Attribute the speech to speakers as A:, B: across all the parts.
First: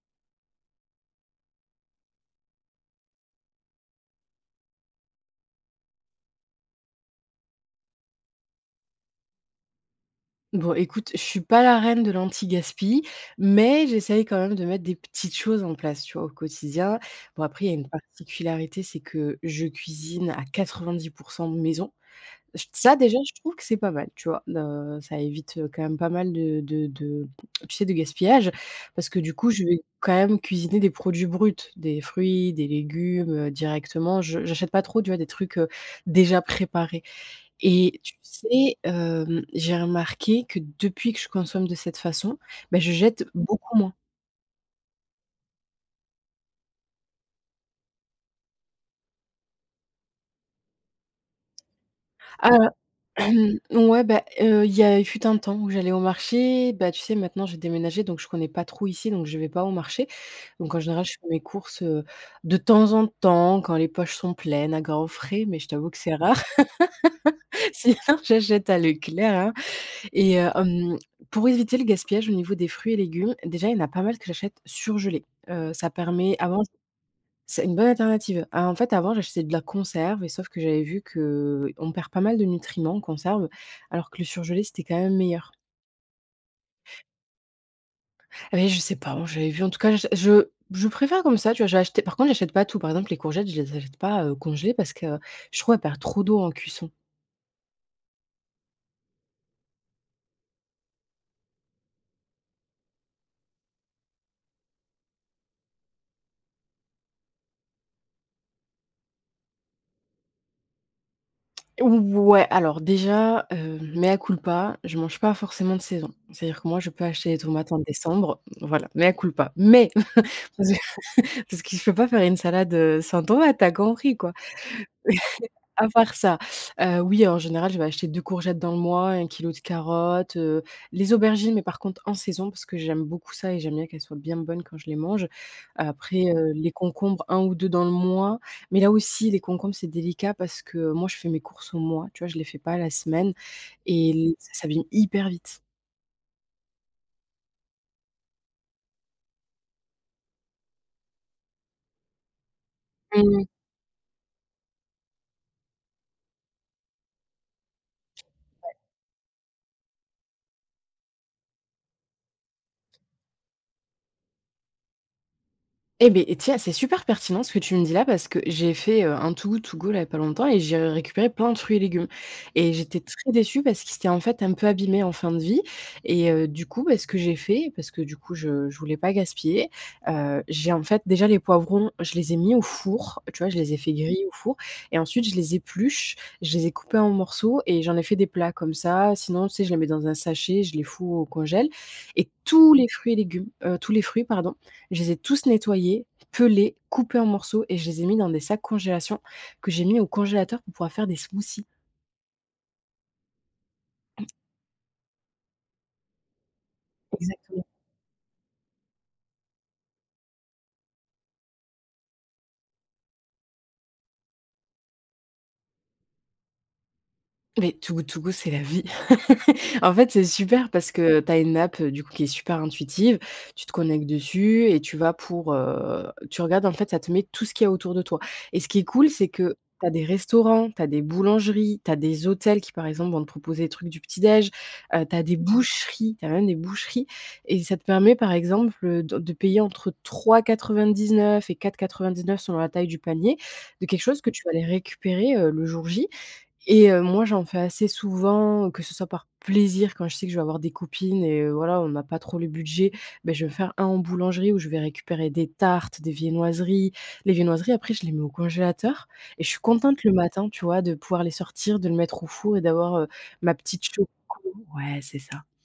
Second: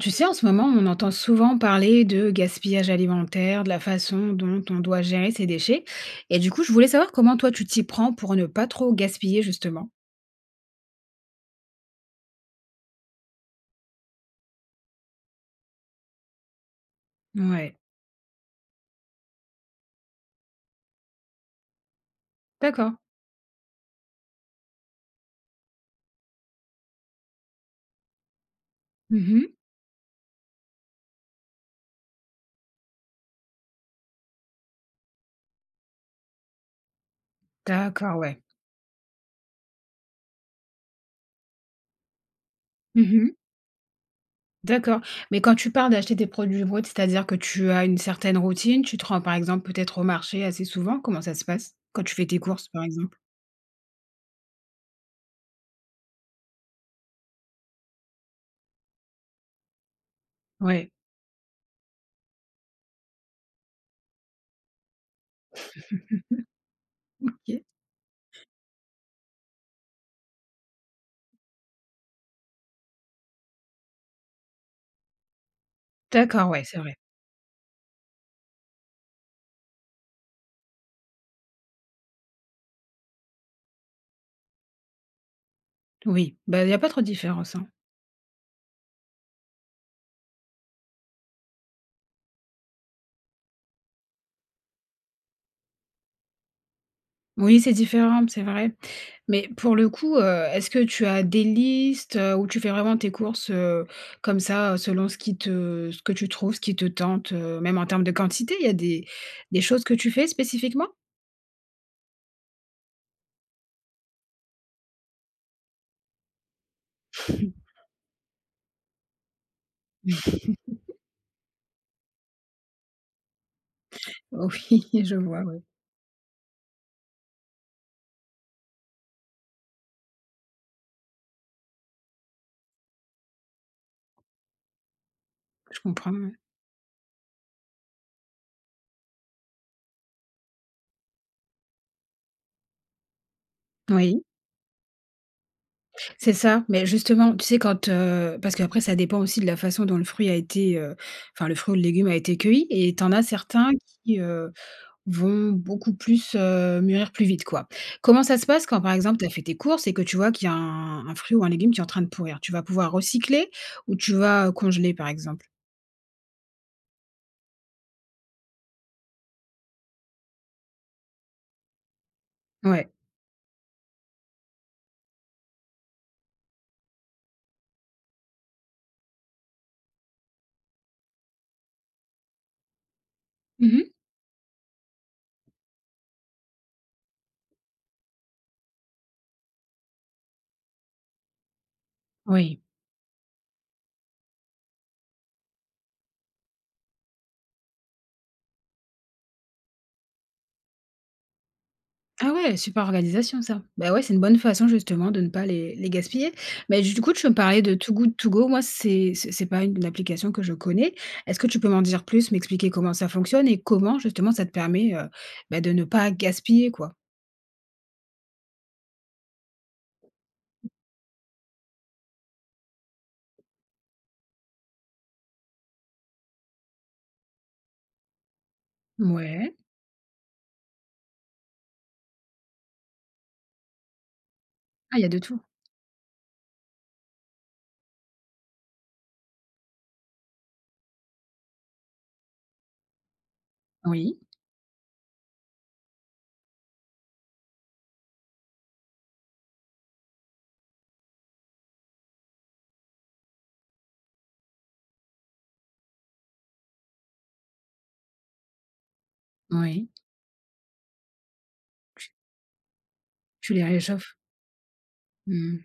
A: Tu sais, en ce moment, on entend souvent parler de gaspillage alimentaire, de la façon dont on doit gérer ses déchets et, du coup, je voulais savoir, comment toi tu t'y prends pour ne pas trop gaspiller, justement?
B: Bon, écoute, je suis pas la reine de l'anti-Gaspi, mais j'essaye quand même de mettre des petites choses en place, tu vois? Au quotidien. Bon, après, il y a
A: Ouais.
B: une particularité, c'est que je cuisine à 90 % maison. J
A: D'accord.
B: ça, déjà, je trouve que c'est pas mal, tu vois? N heu, ça évite, heu, quand même pas mal de de de tu sais? De gaspillage, parce que,
A: Mmh
B: du coup,
A: mh.
B: je vais quand même cuisiner des produits bruts, des fruits, des légumes, heu, directement, je j'achète pas trop, tu vois? Des trucs, heu, déjà préparés et, tu
A: D'accord, ouais.
B: sais, hem, j'ai remarqué que, depuis que je consomme de cette façon, beh, je
A: Mmh
B: jette
A: mh.
B: beaucoup moins.
A: D'accord, mais quand tu parles d'acheter tes produits bruts, c'est-à-dire que tu as une certaine routine, tu te rends, par exemple, peut-être, au marché assez souvent? Comment ça se passe quand tu fais tes
B: Ah,
A: courses, par exemple?
B: ouais, bah, heu, il y a fut un temps où j'allais au marché, bah, tu sais? Maintenant, j'ai déménagé, donc, je connais pas trop ici, donc, je vais pas au marché, donc, en
A: Ouais.
B: général, je fais mes courses, heu, de temps en temps, quand les poches sont pleines à Grand Frais mais je t'avoue que c'est rare,
A: OK.
B: sinon j'achète à Leclerc, hein, et, heu, hem, pour éviter le gaspillage, au niveau des fruits et légumes, déjà, il y en a pas mal que j'achète surgelés, heu, ça permet
A: D'accord, ouais,
B: avant
A: c'est vrai.
B: c'est une bonne alternative. A en fait, avant j'achetais de la conserve et sauf que j'avais vu qu'on perd pas mal de nutriments en conserve alors que le surgelé c'était quand même meilleur.
A: Oui, bah, il y a pas trop de différence, hein.
B: Et, beh, je sais pas, j'avais vu en tout cas, je je préfère comme ça, tu vois? J'ai acheté par contre, j'achète pas tout. Par exemple, les courgettes, je les achète pas, heu, congelées, parce que je trouve elles perdent trop d'eau en cuisson.
A: Oui, c'est différent, c'est vrai. Mais pour le coup, heu, est-ce que tu as des listes, heu, ou tu fais vraiment tes courses, heu, comme ça, heu, selon ce qui te ce que tu trouves, ce qui te tente, heu? Même en termes de quantité, il y a des des choses que tu fais spécifiquement?
B: Ouais, alors déjà, heu, mea culpa. Je mange pas forcément de saison. C'est-à-dire que moi, je peux acheter des tomates en décembre, voilà, mea culpa. Mais, parce que parce que je peux pas faire une salade, heu, sans tomate, t'as compris quoi?
A: Oui. Je vois, oui.
B: À part ça, heu, oui, en général, je vais acheter 2 courgettes dans le mois, 1 kilo de carottes, heu. Les aubergines, mais par contre, en saison, parce que j'aime beaucoup ça et j'aime bien qu'elles soient bien bonnes quand je les mange.
A: Je comprends,
B: Après,
A: ouais.
B: heu, les concombres, 1 ou 2 dans le mois, mais là aussi, les concombres, c'est délicat parce que, heu, moi je fais mes courses au mois, tu vois? Je les fais pas à la semaine et
A: Oui.
B: l ça s'abîme hyper vite.
A: C'est ça. Mais justement, tu sais, quand, heu parce qu'après ça dépend aussi de la façon dont le fruit a été, heu enfin, le fruit ou le légume, a été cueilli. Et t'en as
B: Mmh mh.
A: certains qui, heu, vont beaucoup plus, heu mûrir plus vite, quoi. Comment ça se passe
B: Ouais.
A: quand, par exemple, t'as fait tes courses et que tu vois qu'il y a un un fruit ou un légume qui est en train de pourrir? Tu vas pouvoir recycler? Ou tu vas, heu, congeler, par exemple?
B: Et, beh, et tiens c'est super pertinent ce que tu me dis là parce que j'ai fait, heu, un Too Good To Go, là, il y a pas longtemps et j'ai récupéré plein de fruits et légumes. Et
A: Ouais.
B: j'étais très déçue parce qu'ils étaient, en fait, un peu abîmés, en fin de vie. Et, heu, du coup, bah, ce que j'ai fait parce que du coup je je voulais pas gaspiller, heu, j'ai en fait déjà les poivrons, je les ai mis au four, tu vois? Je les
A: Mmh
B: ai
A: mh.
B: fait griller au four et ensuite je les épluche. Je les ai coupés en morceaux et j'en ai fait des plats. Comme ça, sinon, tu sais, je les mets dans un sachet, je les fous au congèle. Et
A: Oui.
B: tous les fruits et légumes, heu, tous les fruits pardon, je les ai tous nettoyés, pelés, coupés en morceaux et je les ai mis dans des sacs congélation, que j'ai mis au congélateur, pour pouvoir faire des smoothies.
A: Ah ouais. Super organisation, ça. Ben ouais, c'est une bonne façon justement de ne pas les les gaspiller. Beh, du coup, tu veux me parlais,
B: Exactement.
A: de Too Good To Go. Moi c'est c'est c'est pas une application que je connais. Est-ce que tu peux m'en dire plus, m'expliquer comment ça fonctionne et comment, justement, ça te permet, heu, bah, de ne pas gaspiller, quoi?
B: Mais Too Good To Go, c'est la vie. En fait, c'est super parce que, heu, tu as une app, heu, du coup, qui est super intuitive. Tu te connectes dessus et tu vas pour, heu, tu regardes en fait ça te met tout ce qu'il y a autour de toi. Et ce qui est cool, c'est
A: Mouais.
B: que tu as des restaurants, tu as des boulangeries, tu as des hôtels qui, par exemple, vont te proposer des trucs du petit déj,
A: Ah il y
B: heu,
A: a
B: tu
A: de
B: as des
A: tout.
B: boucheries tu as même des boucheries. Et ça te permet, par exemple, heu, do de payer entre 3,99 et 4,99 selon la taille du panier, de quelque
A: Oui.
B: chose que tu vas aller récupérer, heu, le jour J. Et, heu, moi j'en fais assez souvent, que ce soit par plaisir quand je sais que je vais avoir des copines et heu, voilà, on n'a pas trop le budget, beh je vais faire un en boulangerie où je vais récupérer des tartes, des viennoiseries. Les viennoiseries après je les mets au congélateur et je suis
A: Oui.
B: contente le matin, tu vois, de pouvoir les sortir, de le
A: Tu
B: mettre au four et d'avoir, heu,
A: Tu
B: ma
A: les
B: petite choco.
A: réchauffes.
B: Ouais, c'est ça.
A: Mmh.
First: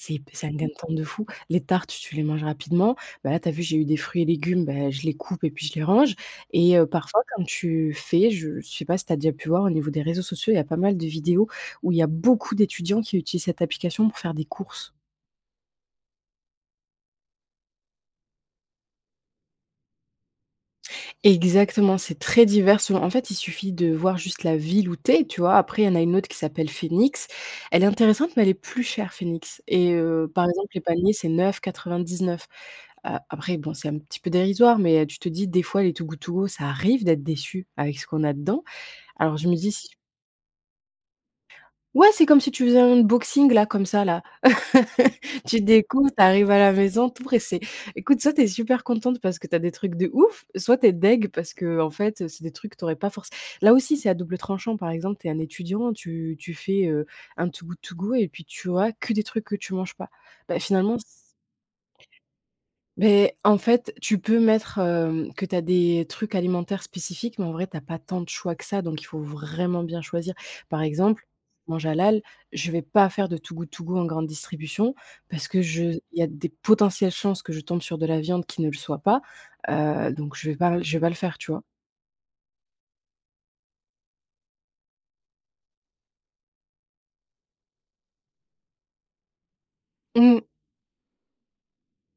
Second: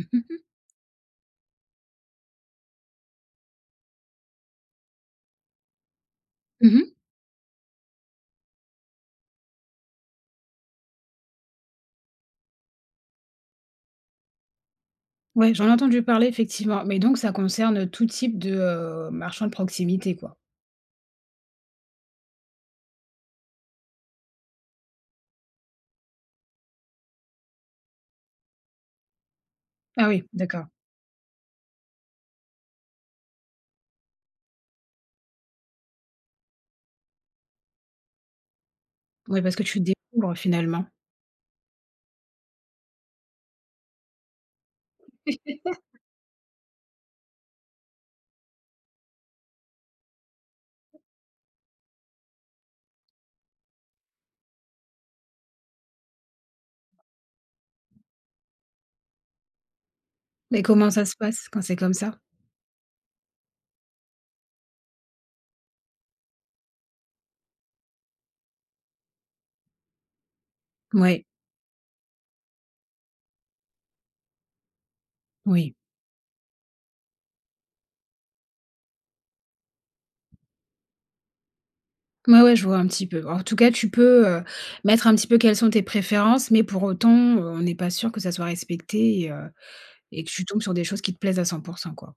B: C'est hyp c'est un gain de temps de fou. Les tartes, tu les manges rapidement. Bah là, tu as vu, j'ai eu des fruits et légumes. Bah, je les coupe et puis je les range
A: Mmh
B: et heu,
A: mh.
B: parfois, comme tu fais. Je sais pas si tu as déjà pu voir, au niveau des réseaux sociaux, il y a pas mal de vidéos où il y a beaucoup d'étudiants qui utilisent cette application pour faire des courses.
A: Ouais, j'en ai entendu parler, effectivement, mais donc, ça concerne tout type de, hem, marchand de proximité, quoi?
B: Exactement, c'est très divers souvent. En fait, il suffit de voir juste la ville où tu es, tu vois? Après, il y en a une autre qui s'appelle Phoenix. Elle est intéressante, mais elle est plus chère, Phoenix et
A: Ah oui?
B: heu, par
A: D'accord.
B: exemple, les paniers, c'est 9,99, heu, après, bon, c'est un petit peu dérisoire, mais tu te dis, des fois les Too Good To Go, ça arrive d'être déçu, avec ce qu'on a dedans. Alors
A: Ouais,
B: je me
A: parce que
B: dis
A: tu
B: si
A: découvres finalement.
B: Ouais, c'est comme si tu faisais un unboxing là comme ça, là. Tu découvres, tu arrives à la maison, tout pressée. Écoute, soit tu es super contente, parce que tu as des trucs de ouf, soit tu es dégoutée parce que, heu, en fait, c'est des trucs que tu aurais pas forcé là aussi, c'est à double tranchant, par exemple, tu es un étudiant, tu tu fais, heu, un Too Good To Go et puis tu vois que des trucs que tu manges pas, beh,
A: Mais comment
B: finalement, c
A: ça se passe quand c'est comme ça?
B: beh, en fait, tu peux mettre, hem, que tu as des trucs alimentaires spécifiques, mais en vrai tu as pas tant de choix que ça, donc il faut vraiment bien choisir. Par exemple,
A: Mouais.
B: je mange halal, je vais pas faire de Too Good To Go en grande distribution, parce que
A: Oui.
B: je il y a des potentielles chances que je tombe sur de la viande qui ne le soit pas, heu, donc je vais le pas je vais pas le faire, tu vois?
A: Ouais, ouais, je vois un petit peu. En tout cas tu peux, heu, mettre un petit peu quelles sont tes préférences, mais pour autant, heu, on n'est pas sûr que ça soit respecté et heu et que
B: Mmh.
A: tu tombes sur des choses qui te plaisent à 100 % quoi.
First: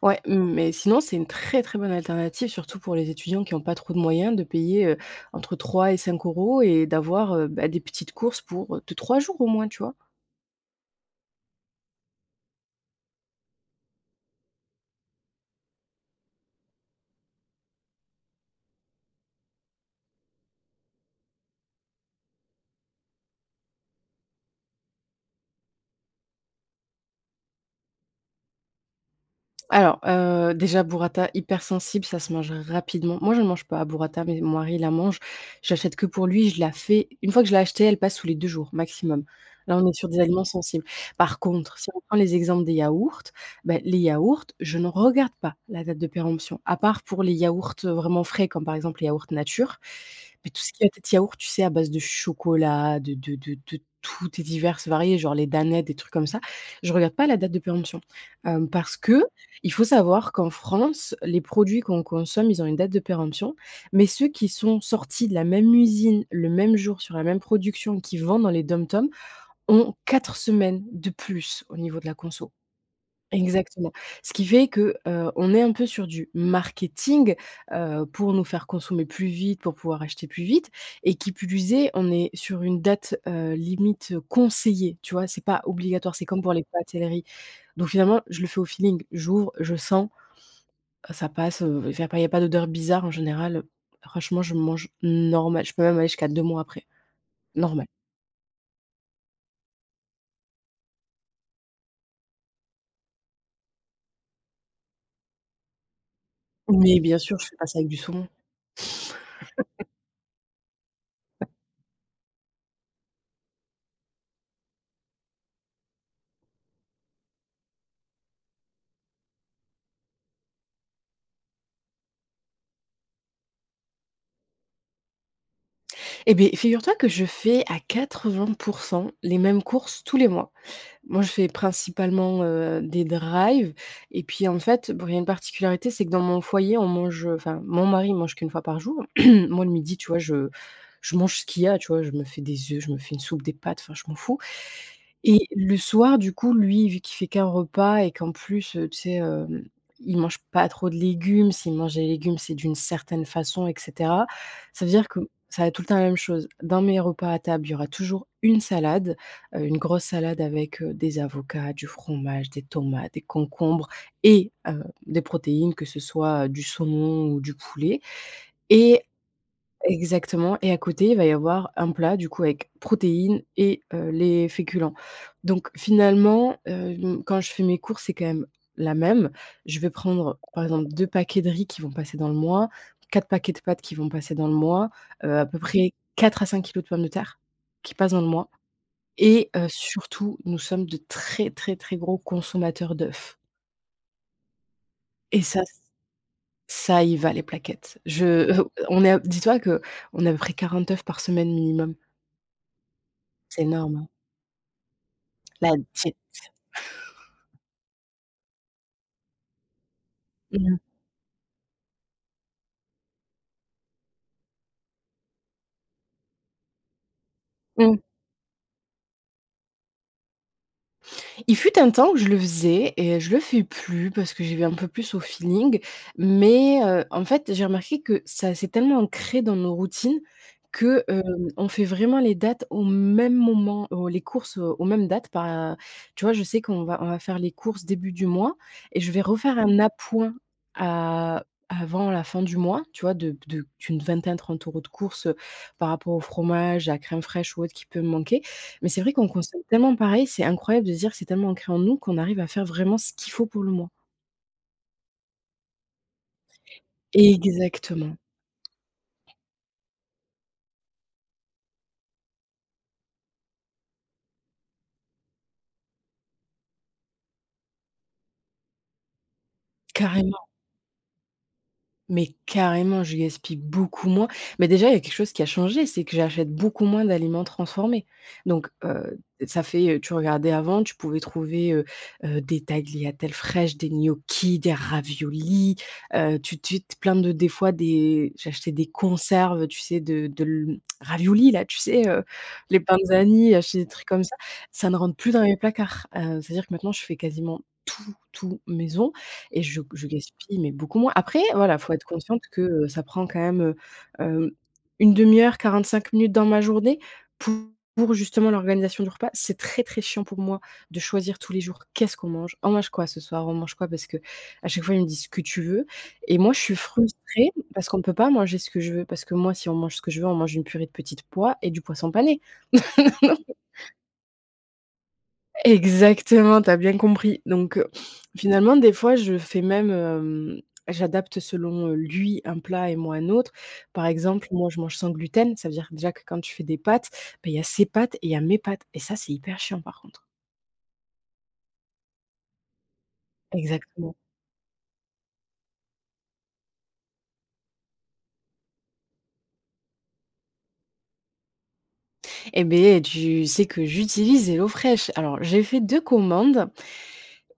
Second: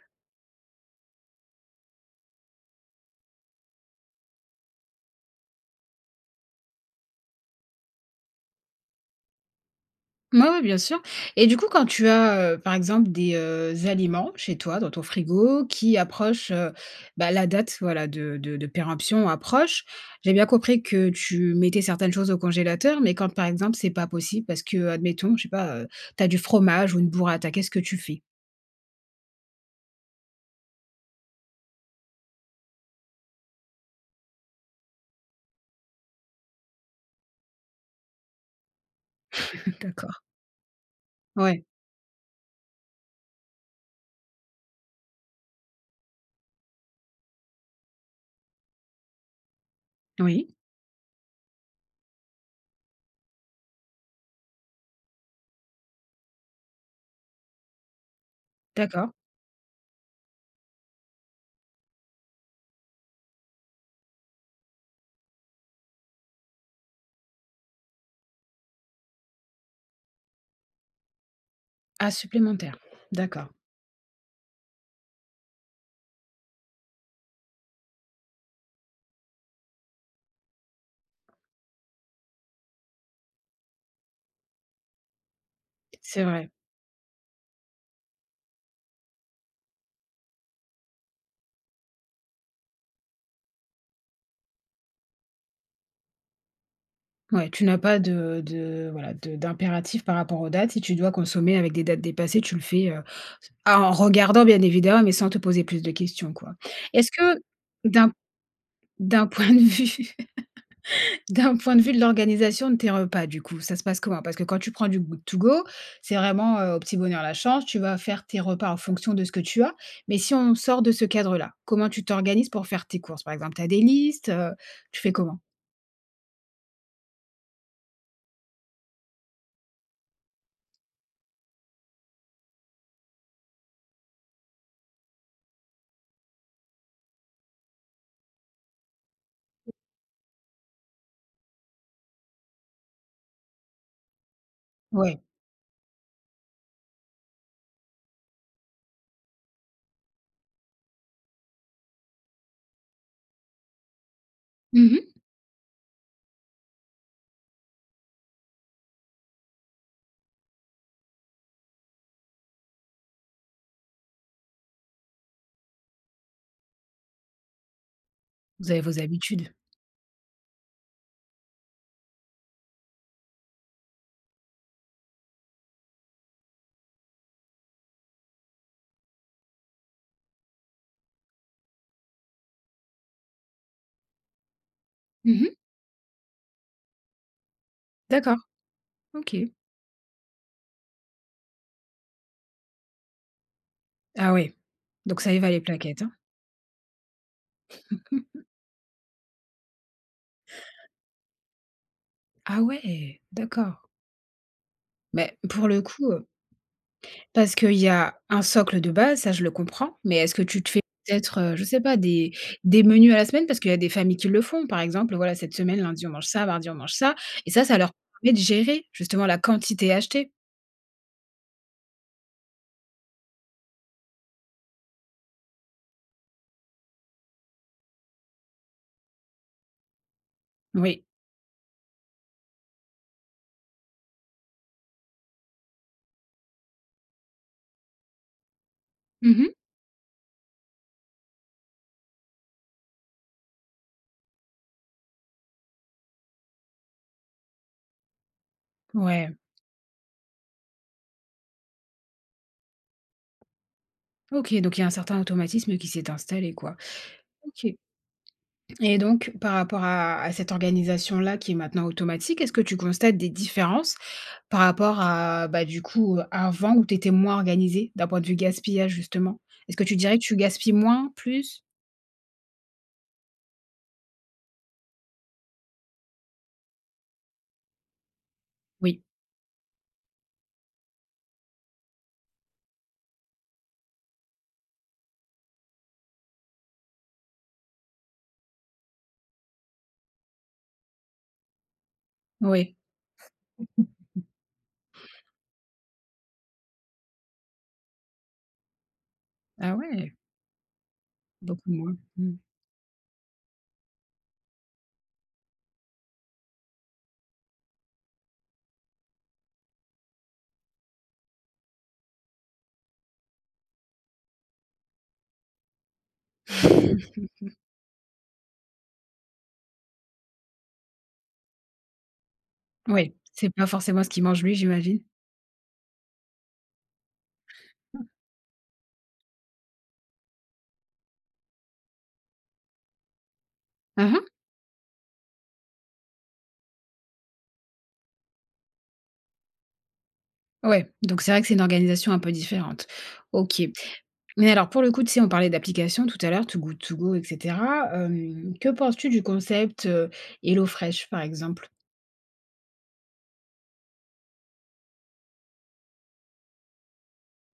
B: Ouais mais sinon c'est une très, très bonne alternative. Surtout pour les étudiants qui ont pas trop de moyens. De payer, heu, entre 3 et 5 euros et d'avoir, heu, beh, des petites courses pour, heu, 2-3 jours au moins, tu vois?
A: Oui oui, bien sûr. Et du coup quand tu as, heu, par exemple, des, heu, aliments chez toi dans ton frigo qui approchent, heu, bah, la date, voilà de de de péremption approche, j'ai bien compris que tu mettais certaines choses au congélateur, mais quand, par exemple, c'est pas possible parce que, admettons, je sais pas, heu, tu as du fromage ou une Burrata, qu'est-ce que tu fais?
B: Alors, heu, déjà, Burrata hypersensible, ça se mange rapidement. Moi j'en mange pas, Burrata, mais mon mari il en mange. J'achète que pour lui, je la fais, une fois que je l'ai acheté elle passe sous les 2 jours maximum, là on est sur
A: D'accord.
B: des aliments sensibles. Par
A: Ouais.
B: contre, si on prend les exemples des yaourts, bah, les yaourts, je ne regarde pas la date de péremption, à part pour les yaourts vraiment frais, comme par exemple les yaourts nature. Mais
A: Oui.
B: tout ce qui va être yaourts, tu sais, à base de chocolat, de de de de toutes et diverses variées genre les Danettes, des trucs comme ça, je regarde pas la date de péremption. Hem, parce
A: D'accord.
B: que, il faut savoir qu'en France, les produits qu'on consomme, ils ont une date de péremption, mais ceux qui sont sortis de la même usine, le même jour, sur la même production, qu'ils vendent dans les DOM-TOM, ont 4 semaines de plus au niveau de
A: Ah,
B: la conso.
A: supplémentaire. D'accord.
B: Exactement. Ce qui fait que, heu, on est un peu sur du marketing, heu, pour nous faire consommer plus vite, pour pouvoir acheter plus vite. Et qui plus est, on est sur une date, heu, limite, conseillée, tu vois, c'est pas obligatoire. C'est
A: C'est
B: comme
A: vrai.
B: pour les pâtes et le riz. Donc finalement, je le fais au feeling: j'ouvre, je sens, heu, ça passe, heu, enfin il y a pas y a pas d'odeur bizarre. En général, franchement, je mange normal. Je peux même aller jusqu'à 2 mois après.
A: Ouais, tu n'as
B: Normal.
A: pas de de, voilà, de d'impératifs par rapport aux dates. Si tu dois consommer avec des dates dépassées, tu le fais, heu, ah, en regardant bien évidemment, mais sans te poser plus de questions, quoi.
B: Oui,
A: Est-ce
B: bien sûr,
A: que
B: je fais pas ça avec du
A: d'un
B: saumon.
A: d'un point de vue, d'un point de vue de l'organisation de tes repas, du coup ça se passe comment? Parce que quand tu prends du good to go c'est vraiment, heu, au petit bonheur la chance. Tu vas faire tes repas en fonction de ce que tu as. Mais si on sort de ce cadre là, comment tu t'organises pour faire tes courses par exemple? Tu as des listes? Heu, tu fais comment?
B: Eh beh, figure-toi que je fais à 80 % les mêmes courses tous les mois. Moi, je fais principalement, heu, des drives. Et puis, en fait, bon, il y a une particularité, c'est que dans mon foyer, on mange enfin, mon mari mange qu'1 fois par jour. Moi, le midi, tu vois, je je mange ce qu'il y a, tu vois. Je me fais des œufs, je me fais une soupe, des pâtes enfin je m'en fous.
A: Ouais.
B: Et le soir, du coup, lui, vu qu'il fait qu'1 repas et qu'en plus, heu, tu sais, heu, il mange pas trop de légumes. S'il mange des légumes, c'est d'une certaine façon, et cetera. Ça
A: Mmh
B: veut dire
A: mh.
B: que ça va être tout le temps la même chose. Dans mes repas à table, il y aura toujours une salade, heu, une grosse salade avec, heu, des avocats, du fromage, des tomates, des concombres et, heu, des protéines que ce soit du saumon ou du poulet
A: Vous avez vos
B: et
A: habitudes.
B: exactement et à côté il va y avoir un plat du coup avec protéines et, heu, les féculents. Donc finalement, hem, quand je fais mes courses c'est quand même la même, je vais prendre par exemple, 2 paquets de riz qui vont passer dans le mois, 4 paquets de pâtes qui vont passer dans le mois, heu,
A: Mmh
B: à
A: mh.
B: peu près 4 à 5 kilos de pommes de terre, qui passent dans le
A: D'accord.
B: mois. Et,
A: OK.
B: heu, surtout nous sommes de très très très gros consommateurs d'œufs.
A: Ah oui. Donc ça y
B: Et
A: va les
B: ça
A: plaquettes, hein.
B: ça y va les plaquettes. Je, heu, on est dis-toi que, on est à peu près 40 œufs par semaine minimum.
A: Ah ouais.
B: C'est
A: D'accord.
B: énorme.
A: Mais, pour
B: Là,
A: le
B: de
A: coup,
B: cette
A: heu Parce qu'il y a un socle de base, ça, je le comprends. Mais est-ce que tu te
B: Mmh.
A: fais peut-être, heu, je sais pas des des menus à la semaine? Parce qu'il y a des familles qui le font. Par exemple, heu, voilà, cette semaine, lundi, on mange ça, mardi, on mange ça et ça, ça leur
B: Mmh.
A: permet de gérer justement la quantité achetée.
B: Il fut un temps, où je le faisais et je le fais plus parce que j'y vais un peu plus au feeling, mais, heu, en fait, j'ai remarqué que ça s'est tellement ancré dans nos routines
A: Oui.
B: que, hem, on fait vraiment les dates au même moment, heu, les courses, heu, aux mêmes dates, pas tu vois, je sais qu'on va on va faire les courses début du mois et je vais
A: Mmh mh.
B: refaire un appoint a avant la fin du mois, tu vois? De p de d'une vingtaine, 30 € de courses, heu, par rapport au fromage, la crème fraîche ou autre qui peut me manquer. Mais c'est vrai qu'on
A: Ouais.
B: consomme tellement pareil. C'est incroyable de se dire c'est tellement ancré en nous qu'on arrive à faire vraiment ce qu'il faut pour le mois.
A: OK, donc il y a un certain automatisme qui s'est installé, quoi. OK
B: Exactement.
A: et donc par rapport à à cette organisation-là qui est maintenant automatique, est-ce que tu constates des différences par rapport à, bah, du coup, avant où tu étais moins organisée? D'un point de vue gaspillage justement? Est-ce que tu dirais que tu
B: Carrément.
A: gaspilles moins, plus?
B: Mais carrément, je gaspille beaucoup moins. Mais déjà, il y a quelque chose qui a changé, c'est que j'achète beaucoup moins d'aliments transformés. Donc,
A: Oui.
B: heu, ça fait, heu, tu regardais avant, tu pouvais trouver, heu heu, des tagliatelles fraîches, des gnocchis, des raviolis. Heu, tu tu te plein de des fois des j'achetais des conserves, heu, tu sais, de de l raviolis-là, tu sais, heu,
A: Oui.
B: les Panzani, acheter des trucs comme ça. Ça ne rentre plus dans mes placards. Heu, c'est-à-dire que, maintenant je fais quasiment tout, tout maison et je
A: Ah
B: g je
A: ouais.
B: gaspille mais beaucoup moins. Après,
A: Donc
B: voilà, il faut
A: moins,
B: être
A: mmh.
B: consciente que, heu, ça prend quand même, heu, hem, 1/2 heure, 45 minutes dans ma journée pour justement l'organisation du repas. C'est très très chiant pour moi de choisir tous les jours «Qu'est-ce qu'on mange? On mange quoi ce soir?» On mange quoi parce qu'à chaque fois, il me dit: «Ce que tu veux» et moi je suis frustrée parce qu'on peut pas manger ce que je veux. Parce que moi, si on mange ce que je veux, on mange une purée de petites pois et du poisson pané.
A: Ouais, c'est pas forcément ce qu'il mange, lui, j'imagine.
B: Exactement, tu as bien compris. Donc heu, finalement des fois je fais même, hem, j'adapte selon, heu, lui un plat et moi un autre. Par
A: Mmh mh.
B: exemple, moi je mange sans gluten, ça veut dire que déjà que quand je fais des pâtes, ben il y a ses pâtes et il y a mes pâtes et ça c'est hyper chiant, par contre.
A: Ouais, donc c'est vrai que c'est une organisation un peu différente. OK.
B: Exactement.
A: Mais alors pour le coup tu sais on parlait d'applications tout à l'heure Too Good To Go, et cetera. Hem, que penses-tu du concept, heu, HelloFresh par exemple?
B: Eh beh, tu sais que j'utilise HelloFresh! Alors j'ai fait 2 commandes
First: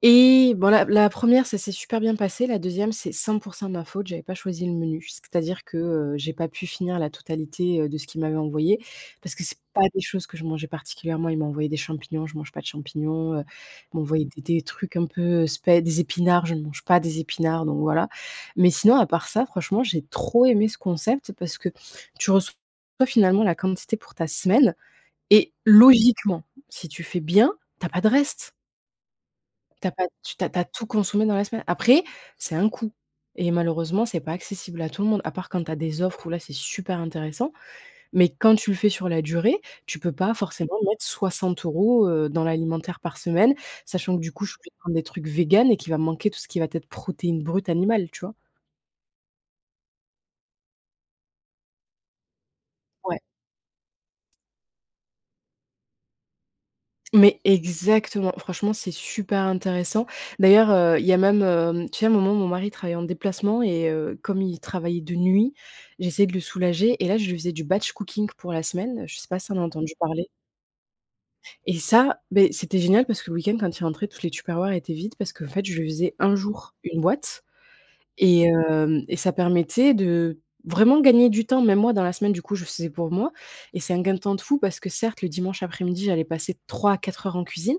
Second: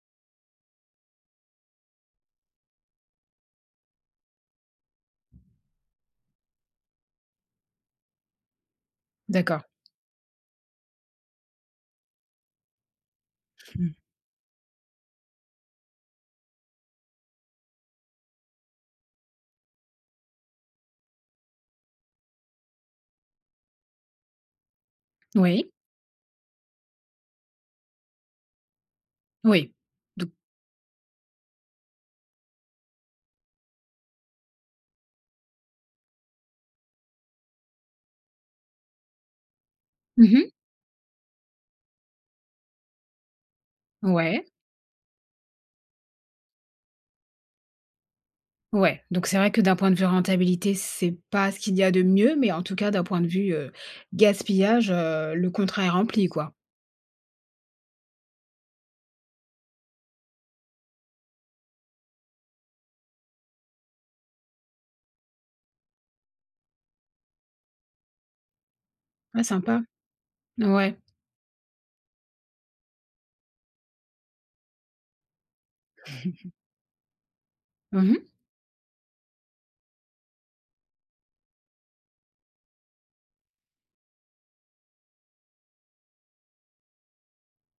B: et bon, la la 1re ça s'est super bien passé, la 2e c'est 100% de ma faute, j'avais pas choisi le menu, c'est-à-dire que, heu, j'ai pas pu finir la totalité, heu, de ce qu'ils m'avaient envoyé parce que c'est
A: D'accord.
B: pas des choses que je mangeais particulièrement, ils m'ont envoyé des champignons, je mange pas de champignons, heu,
A: Mmh.
B: ils m'ont envoyé des des trucs un peu spè des épinards, je ne mange pas des épinards donc, voilà. Mais sinon à part ça franchement j'ai trop aimé ce concept parce que tu reçois finalement la quantité pour ta semaine et
A: Oui.
B: logiquement si tu fais bien, tu as pas de restes
A: Oui,
B: tu as pas
A: don
B: tu tu as pas tout consommé dans la semaine. Après, c'est un coût et malheureusement c'est pas accessible à tout le monde à part quand tu as des offres où là, c'est super intéressant, mais quand tu le fais sur la durée, tu peux
A: Mmh
B: pas
A: mh.
B: forcément mettre 60 euros, heu, dans l'alimentaire par semaine, sachant que du
A: Ouais.
B: coup je suis obligée de prendre des trucs végans et qui va me manquer tout ce qui va être protéine brute animale, tu vois?
A: Ouais, donc c'est vrai que d'un point de vue rentabilité, c'est pas ce qu'il y a de mieux, mais en tout cas d'un
B: Ouais.
A: point de vue, heu, gaspillage, heu, le contrat est rempli, quoi.
B: Mais exactement. Franchement c'est super intéressant. D'ailleurs, heu, il y a même, heu, tu sais un moment mon mari travaillait en déplacement et heu, comme il travaillait de nuit, j'essayais de le soulager et là, je lui faisais du batch cooking pour la semaine, je sais pas
A: Ouais,
B: si t'en as
A: sympa.
B: entendu parler?
A: Ouais.
B: Et ça, beh c'était génial parce que le week-end quand il rentrait toutes les tupperwares étaient vides parce qu'en fait je lui faisais 1 jour 1 boîte
A: Mmh mh.
B: et hem, et ça permettait de, vraiment gagner du temps. Même moi dans la semaine du coup, je faisais pour moi et c'est un gain de temps de fou parce que certes le dimanche après-midi j'allais passer 3 à 4 heures en cuisine,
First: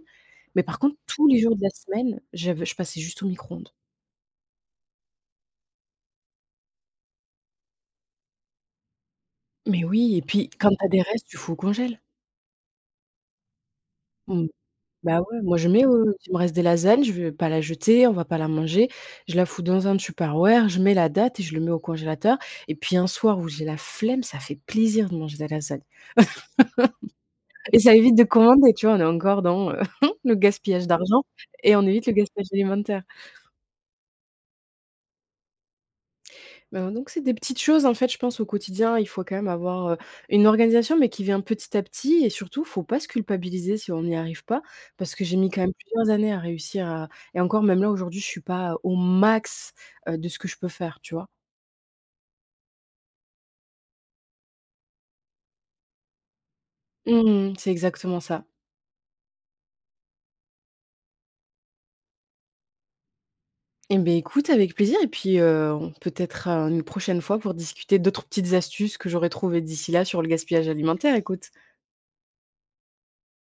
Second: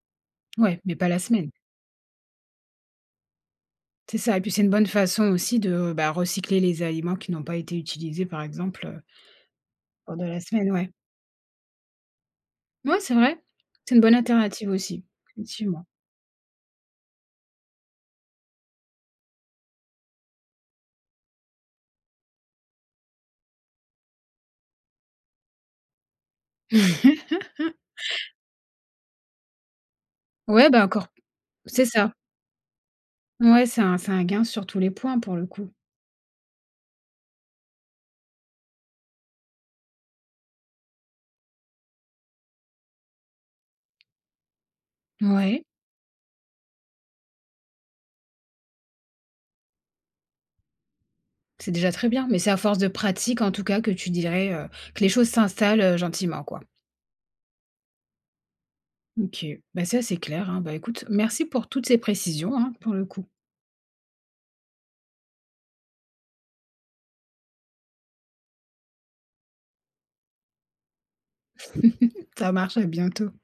B: mais par
A: Ouais, mais
B: contre
A: pas la
B: tous les
A: semaine.
B: jours de la semaine, j'avais je passais juste au micro-ondes.
A: C'est ça et puis c'est une bonne façon aussi de, bah recycler les aliments qui n'ont pas été utilisés par exemple, heu
B: Mais oui, et
A: pendant la
B: puis quand
A: semaine,
B: tu as
A: ouais.
B: des restes, tu fous au congélateur!
A: Mouais, c'est vrai, c'est une bonne
B: Mmh.
A: alternative aussi.
B: Bah ouais, moi je
A: Effectivement.
B: mets, heu si il me reste des lasagnes, je vais pas la jeter, on va pas la manger, je la fous dans un tupperware, je mets la date et je le mets au congélateur. Et puis un soir où j'ai la flemme ça fait plaisir de manger de la lasagne. Et ça évite de commander, tu vois on est encore dans, heu, le
A: Ouais, bah
B: gaspillage
A: encore
B: d'argent et on
A: c'est
B: évite
A: ça.
B: le gaspillage alimentaire.
A: Ouais, c'est un c'est un gain sur tous les points, pour le coup.
B: Ben, donc c'est des petites choses en fait, je pense au quotidien, il faut quand même avoir, heu, une organisation mais qui vient petit à petit, et surtout, faut pas se culpabiliser si on n'y arrive pas, parce que j'ai mis quand
A: Ouais.
B: même plusieurs années à réussir à et encore même là aujourd'hui je suis pas, heu, au max, heu, de ce que je peux faire, tu vois?
A: C'est déjà très bien, mais c'est à force de pratique en tout cas que tu dirais, heu, que les choses s'installent, heu, gentiment, quoi?
B: Mmh mh. C'est exactement ça.
A: OK. Bah ça c'est clair, hein. Bah écoute merci pour toutes ces précisions, hein, pour le coup.
B: Eh beh, écoute avec plaisir et puis, heu, on peut-être à une prochaine fois pour discuter d'autres petites astuces que j'aurais trouvées d'ici là sur le gaspillage alimentaire, écoute.
A: Ça marche, à bientôt.